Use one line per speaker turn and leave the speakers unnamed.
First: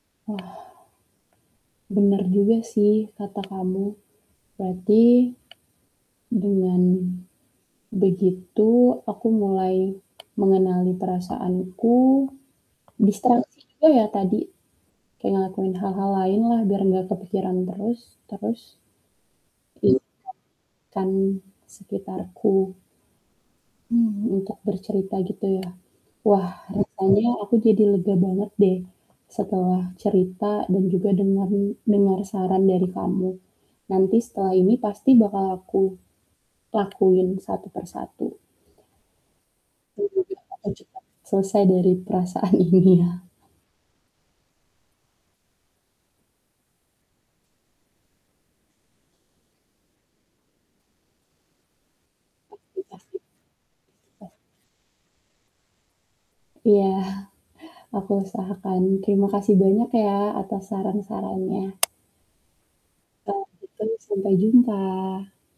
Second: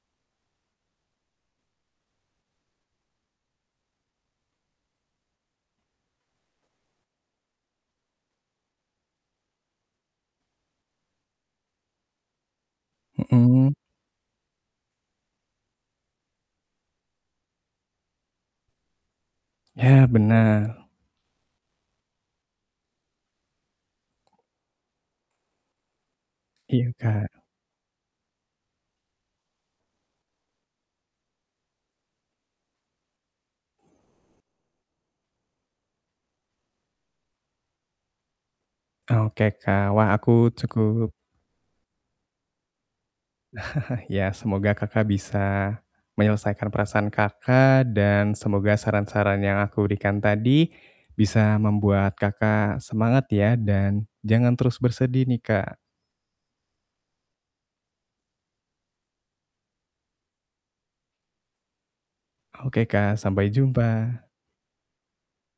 Wah. Bener juga sih kata kamu. Berarti dengan begitu, aku mulai mengenali perasaanku, distraksi
Mhm.
juga ya tadi, kayak ngelakuin hal-hal lain lah biar nggak kepikiran terus, terus Iya.
Ya, benar.
Kan sekitarku. Hmm, untuk bercerita gitu ya. Wah,
Iya,
rasanya
Kak.
aku jadi lega banget deh setelah cerita dan juga dengeri dengar saran dari kamu. Nanti setelah ini pasti bakal aku lakuin satu per satu.
Ah, oke, Kak,
Dan
wah aku
juga akan cepat
cukup
selesai dari perasaan ini ya.
Ya, semoga Kakak bisa menyelesaikan perasaan Kakak dan semoga saran-saran yang aku berikan tadi bisa membuat Kakak
Pasti pasti.
semangat ya. Dan
Pasti.
jangan terus bersedih nih, Kak.
Iya, aku usahakan. Terimakasih banyak ya atas saran-sarannya.
Oke Kak,
Kalau
sampai
gitu
jumpa.
sampai jumpa!